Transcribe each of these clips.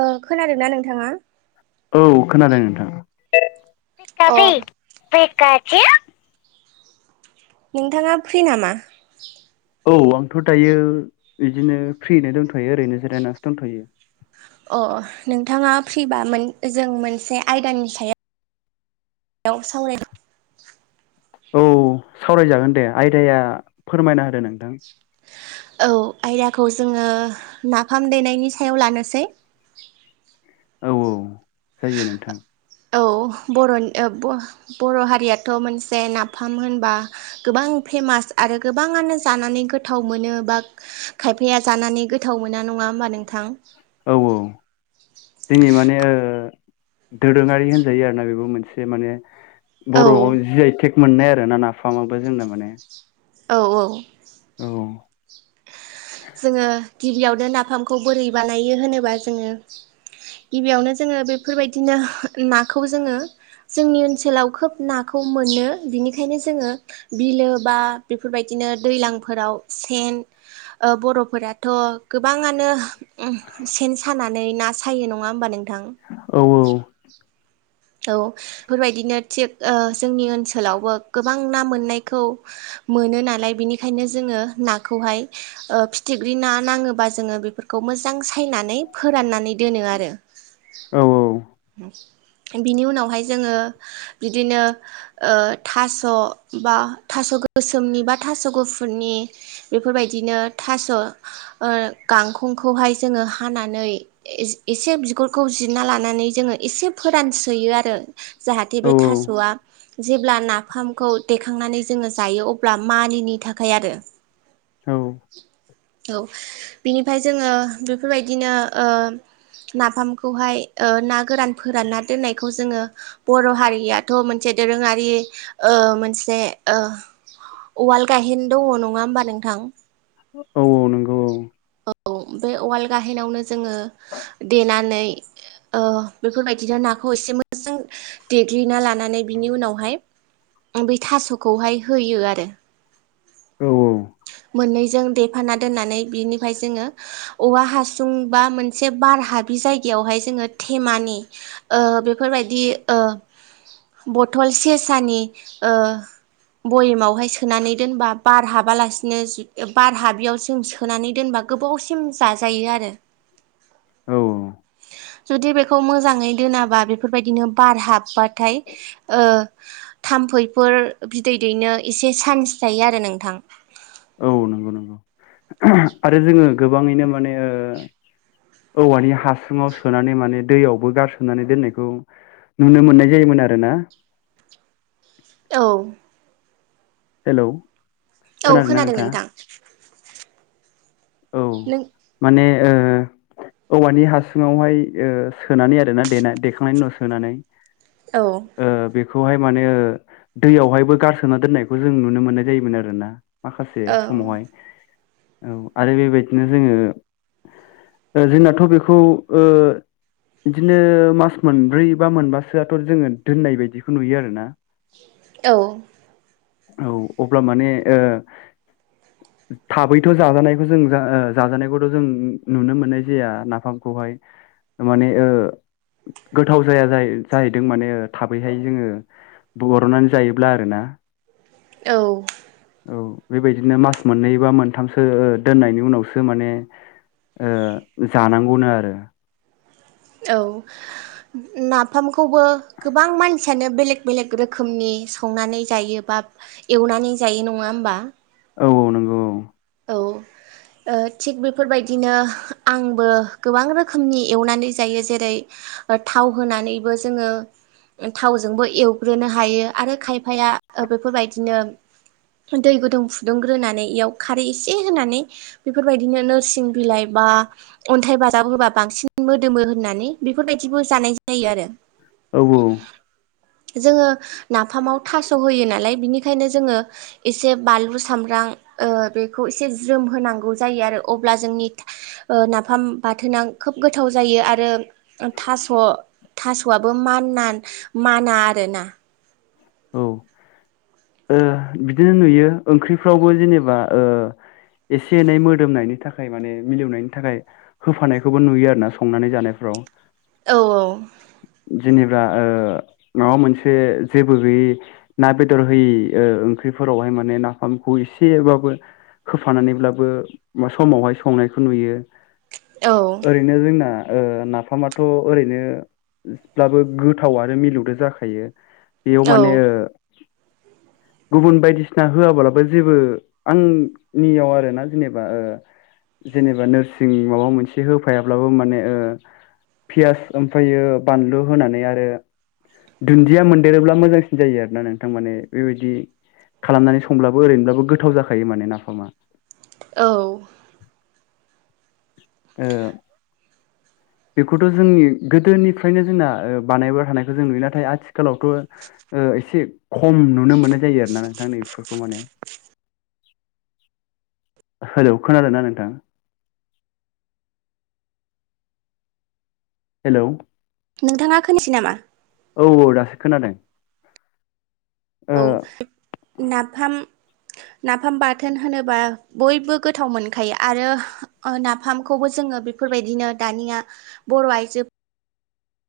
ओ खोनादोंना नोंथाङा? औ खोनादों नोंथां, अ फिखाबि फिखाजु नोंथाङा फ्रि नामा? औ आंथ' दायो बिदिनो फ्रियनो दंथ'यो ओरैनो जिरायनानैसो दंथ'यो, अ नोंथाङा फ्रिबा जों मोनसे आयदानि सा सायाव सावरायदों औ सावरायजागोन दे आयदाया फोरमायना होदो नोंथां औ आयदाखौ जोङो नाफाम दैेनायनि सायाव लानोसै औ औ जायो नोंथां। औ बर' बर' हारियाथ' मोनसे नाफाम होनबा गोबां, फेमास आरो गोबाङानो जानानै गोथाव मोनो बा खायफाया जानानै गोथाव मोना नङा नुङा ओमबा नोंथां, औ औ दिनै माने ओ दोरोङारि होनजायो आरोना बेबो मोनसे माने औ बर'आव जि आइ थेक मोननाय आरो ना नाफामाबो जोंना माने, औ औ औ जोङो गिबियावनो नाफामखौ बोरै बानायो होनोबा जोङो। गिबियावनो जोङो बेफोरबायदिनो नाखौ जोङो, जोंनि ओनसोलाव खोब नाखौ मोनो बिनिखायनो जोङो बिलो बा बेफोरबायदि, बिदिनो दैजलांफोराव सेन, ओ बर'फोराथ' गोबाङानो सेन सानानै ना सायो नङा होमबा नों नोंथां औ औ बेफोरबायदिनो थिग ओ जोंनि ओनसोलावबो गोबां ना मोननायखौ, मोनो नालाय बेनिखायनो जोङो नाखौहाय ओ फिथिख्रि ना नाङोबा जोङो बेफोर खौ मोजां सायनानै फोराननानै दोनो आरो औ बिनि उनावहाय जोङो बिदिनो ओ थास बा थास गोसोमनि बा थास गुफुरनि बेफोरबायदिनो थास ओ गां गांखंखौहाय जोङो हानानै एसे बिगुरखौ जिरना लानानै जोङो एसे फोरानस्रोयो आरो जाहाथे औ बे थासआ जेब्ला ना, नाफामखौ देखांनानै जोङो जायो अब्ला मानिनि थाखाय आरो औ बिनिफाय जोङो बेफोरबायदिनो ओ नाफामखौहाय ओ ना गोरान, फोरानना दोननायखौ जोङो बर' हारियाथ मोनसे दोरोङारि मोनसे, ओ अवाल गायहेनो दङ नङा होमबा नोंथां, औ औ नोंगौ औ औ बे उवाल गाहेनावनो जोङो देनानै ओ बेफोरबायदिनो नाखौ एसे मोजां देग्लिना लानानै बिनि उनावहाय बे थासखौहाय होयो आरो औ मोननैजों देफाना दोननानै बिनि फाय जोङो औवा हासुं बा मोनसे बार हाबि जायगायावहाय जोङो थेमानि ओ बेफोरबायदि ओ बथल सेसानि ओ भयेमावहाय सोनानै दोनबा बार हाबालासिनो बार हाबियाव जों सोनानै दोनबा गोबावसिम जाजायो आरो औ जुदि बेखौ मोजाङै दोनाबा बेफोरबायदिनो बार हाबबाथाय ओ थाम्फैफोर बिदै दैनो एसे चान्स जायो आरो नोंथां औ नंगौ नंगौ आरो जोङो गोबाङैनो माने ओ औवानि हासुङाव सोनानै माने दैयावबो गारसोमनानै दोननायखौ नुनो मोननाय जायोमोन आरो ना औ हेलौ औ खोनादोंना खोनादों नोंथाङा नोंथां औ नों माने ओ औवानि हासुङावहाय ओ सोनानै आरोना देनाय देखांनायनि उनाव सोनानै औ खौहाय माने दैयावहायबो गारसोना दोननायखौ जों नुनो मोननाय जायोमोन आरो ना माखासे औ समावहाय औ आरो बेबायदिनो जोङो ओ जोंनाथ बेखौ ओ बिदिनो मास मोनब्रै बा मोनबासोआथ जोङो दोननाय बायदिखौ नुयो आरोना औ औ अब्ला माने ओ थाबैथ जाजानाय खौ जों जा ओ जाजानायखौथ जों नुनो मोननाय जाया नाफामखौहाय माने ओ गोथाव जाया जायो जायैदों माने थाबैहाय जोङो बलरनानै जायोब्ला आरो ना औ औ बेबायदिनो मास मोननै बा मोनथामसो ओ दोननायनि उनावसो माने ओ जानांगौनो आरो औ नाफामखौबो गोबां मानसियानो बेलेक बेलेग रोखोमनि संनानै जायो बा एवनानै जायो नङा होमबा औ औ नंगौ औ ओ थिग बेफोरबायदिनो आंबो गोबां रोखोमनि एवनानै जायो जेरै थाव होनानैबो जोङो ओह थावजोंबो एवग्रोनो हायो आरो खायफाया ओह बेफोरबायदिनो दै गुदुं फुदुंग्रोनानै इयाव खारै एसे होनानै बेफोरबायदिनो नोरसिं बिलाइ बा अन्थाइ बाजाब होबा बांसिन मोदोमो होननानै बेफोरबायदिबो जानाय जायो आरो औ जोङो नाफामाव थास' होयो नालाय बिनिखायनो जोङो एसे बानलु सामब्राम ओह बेखौ एसे ज्रोम होनांगौ जायो आरो अब्ला जोंनि ओह नाफाम बाथोना खोब गोथाव जायो आरो ओह थास' थास'आबो मानान माना आरोना औ ओह बिदिनो नुयो ओंख्रिफ्रावबो जेनेबा ओह एसे एनै मोदोमनायनि थाखाय माने मिलौनायनि थाखाय होफानायखौबो नुयो आरोना संनानै जानाय औ औ-औ बा ओह माबा मोनसे जेबो गोयि ना बेदर होयि ओह ओंख्रिफोरावहाय माने नाफामखौ एसेबाबो होफानानैब्लाबो अब्बा समावहाय संनायखौ नुयो औ ओरैनो जोंना ओह नाफामाथ' ओरैनोब्लाबो गोथाव आरो मिलौदो जाखायो बेयाव औ माने ओह [inaudible] गुबुन बायदिसिना होआबालाबा जेबो आंनियाव आरोना जेनेबा ओह जेनेबा नोरसिं माबा मोनसे होफायाब्लाबो माने ओह पियास ओमफायो बानलु होनानै आरो दुनदिया मोन देरोब्ला मोजांसिन जायो आरोना नोंथां माने बेबायदि खालामनानै संब्लाबो ओरैनोब्लाबो गोथाव जाखायो माने नाफामा औ ओ [inaudible] बेखौथ' जोंनि गोदोनिफ्रायनो जोंना ओह बानायबाय थानायखौ जों नुयो नाथाय आथिखालावथ' ओह एसे खम नुनो मोननाय जायो आरोना नोंथां बेफोरखौ माने हेलौ खोनादोना नोंथां हेलौ नोंथाङा खोनायासै नामा औ-औ दासो खोनादों ओ औ नाफाम नाफाम बाथोन होनोबा बयबो गोथाव मोनखायो आरो ओह नाफामखौबो जों जोङो बेफोरबायदिनो दानिया बर' आइजो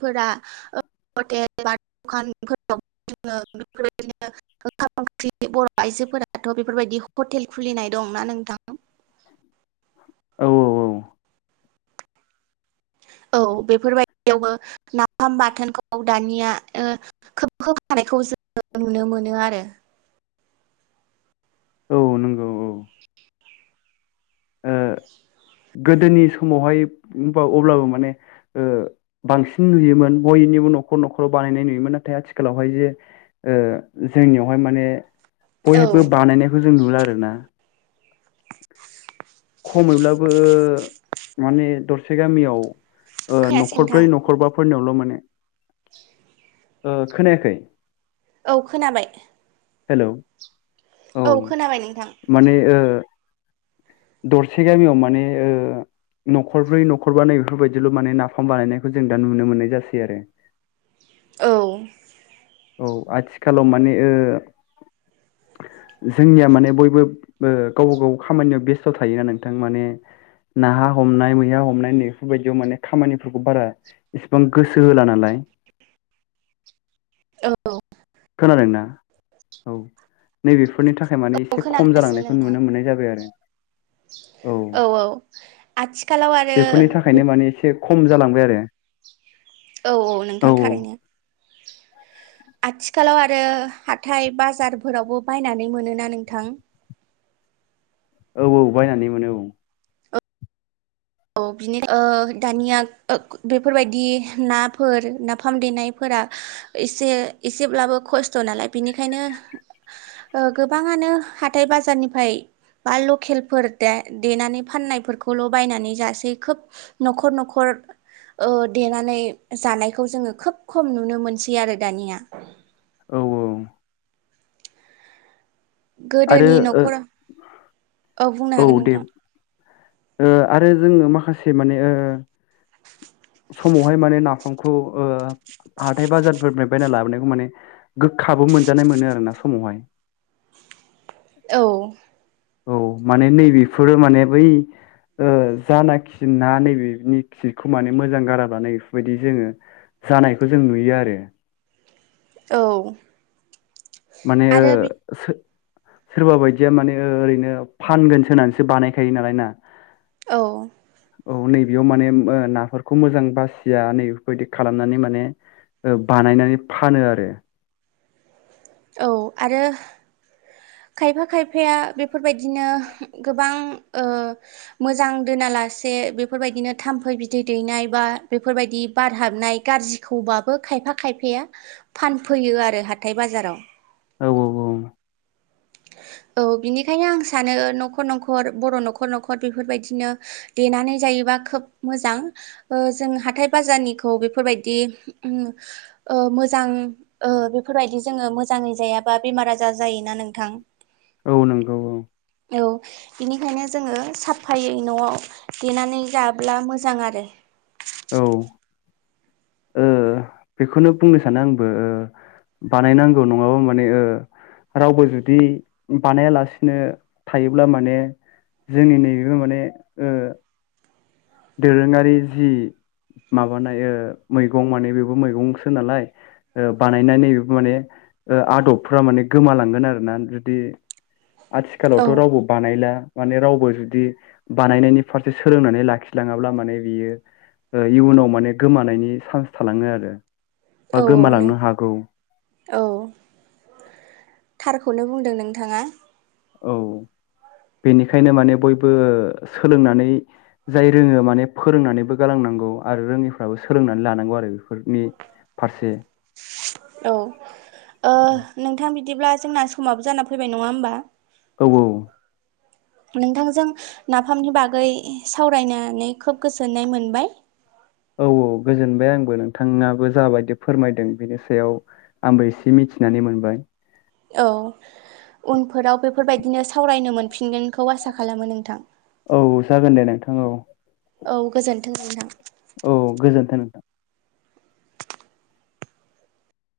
फोर ओह हटेल बा दखानफोराव [unintelligible] बेफोरबायदिनो ओंखाम ओंख्रि बर' आइजोफोराथ' बेफोरबायदि हटेल खुलिनाय दं ना नोंथां औ-औ-औ औ बेफोरबायदियावबो नाफाम बाथोनखौ दानिया ओह खोब होफानायखौ जोङो नुनो मोनो आरो औ नंगौ औ ओ गोदोनि समावहाय होमबा अब्लाबो माने ओह बांसिन नुयोमोन बयनि बो न'ख न'खराव बानायनाय नुयोमोन नाथाय आथिखालावहाय जे ओह जोंनियावहाय माने औ बयबो बानायनायखौ जों नुला आरोना खमैब्लाबो माने दरसे गामियाव ओह खोनायासै नोंथां न'खरब्रै न'खरबाफोरनियावल' माने [inaudible] ओह खोनायाखै औ खोनाबाय हेल' औ खोनाबाय नोंथां ओ [inaudible] दरसे गामियाव माने ओ न'खरब्रै न'खरबा नै बेफोर बायदिल' माने नाफाम बानायनायखौ जों दा नुनो मोननाय जासै आरो औ औ आथिखालाव माने ओ [inaudible] जोंनिया माने बयबो ओ गावबा गाव खामानियाव बेस्थ' थायोना नोंथां माने नाहा हमनाय मैहा हमनाय नैफोर बायदियाव माने खामानिफोरखौ बारा एसेबां गोसो होला नालाय औ खोनादोंना औ नै बेफोरनि थाखा खाय माने औ एसे खम खोनागासिनो जालांनायखौ नोंथां नुनो मोननाय जाबाय आरो। औ औ आथिखालाव आरो बेफोरनि थाखायनो बे माने एसे खम जालांबाय आरो। औ औ नोंथां थारैनो। आथिखालाव आरो हाथाय बाजारफोरावबो बायनानै मोनोना नोंथां? औ औ बायनानै मोनो औ। औ बिनि ओ दानिया ओ बेफोरबायदि नाफोर नाफाम देनायफोर फोरा एसे एसेब्लाबो खस्थ' नालाय बिनिखायनो ओ गोबाङानो हाथाय बाजारनिफ्राय बा लखेलफोर दे-देनानै फाननायफोरखौल' बायनानै जासै खोब न'खर न'खर ओ देनानै जानायखौ जोङो खोब खम नुनो मोनसै आरो दानिया। औ औ। आरो गोदोनि न'खराव औ। बुंनो औ हागोन दे नोंथां ओ आरो जोङो माखासे माने ओ समावहाय माने नाफामखौ ओ हाथाय बाजारफोरनिफ्राय बायना लाबोनायखौ माने गोखाबो मोनजानाय मोनो आरोना समावहाय। औ औ माने नै बेफोरो माने बै ओ जानोखि ना नैबेनि खिखौ माने मोजां गाराबानो इफोबायदि जोङो जानायखौ जों नुयो आरो। औ माने ओ आरो बि सो सोरबा बायदिया माने ओरैनो फानगोनस होनानैसो बानायखायो नालाय ना? औ औ नैबेयाव माने ओ नाफोरखौ मोजां बासिया नै इफोरबायदि खालामनानै माने ओ बानायनानै फानो आरो। औ आरो खायफा खायफाया बेफोर बायदिनो गोबां ओ मोजां दोना ला से बेफोरबायदिनो थाम्फै बिदै दैनाय बा बेफोरबायदि बार हाबनाय गाज्रिखौबाबो खायफा खायफाया फानफैयो आरो हाथाय बाजाराव। औ औ औ। [inaudible] औ बिनिखायनो आं सानो ओ न'खर न'खर बर' न'खर न'खर बेफोरबायदिनो देनानै जायो बा खोब मोजां ओ जों हाथाय बाजारनिखौ बेफोरबायदि उम ओ मोजां ओ बेफोरबायदि जोङो मोजाङै जायाबा बेमार आजार जायोना नों औ नंगौ औ। औ बिनिखायनो जोङो साफायै न'आव देनानै जाब्ला मोजां आरो। औ औ ओ बेखौनो बुंनो सानो आंबो ओ बानायनांगौ नङाबा माने ओ रावबो जुदि बानायालासिनो थायोब्ला माने जोंनि नैबेबो माने ओ दोरोङारि जि माबानाय ओ मैगं माने बेबो मैगंसो नालाय ओ बानायनानै बेबो माने ओ आदबफ्रा माने गोमालांगोन आरो ना जुदि औ आथिखालावथ' रावबो बानायला माने रावबो जुदि बानायनायनि फारसे सोलोंनानै लाखि लाङाब्ला माने बियो ओ इयुनाव माने गोमानायनि सान्च थालाङो आरो। बा औ नों गोमालांनो हागौ। औ थारखौनो बुंदों नोंथाङा। औ। बेनिखायनो माने बयबो सोलोंनानै जाय रोङो माने फोरोंनानैबो गालां नांगौ आरो रोङिफ्राबो सोलोंनानै लानांगौ आरो बेफोरनि फारसे। औ ओ औ नोंथां बिदिब्ला जोंना समाबो जाना फैबाय नङा होमबा? औ औ। [inaudible] नोंथांजों नाफामनि बागै सावरायनानै खोब गोजोननाय मोनबाय। औ औ गोजोनबाय आंबो नोंथाङाबो जाबायदि फोरमायदों बेनि सायाव आंबो एसे मिथि नानै मोनबाय। औ उनफोराव बेफोरबायदिनो सावरायनो मोनफिनगोनखौ आसा खालामो नोंथां। औ जागोन दे नोंथां औ। औ गोजोन्थों नोंथा। औ गोजोन्थों नोंथां।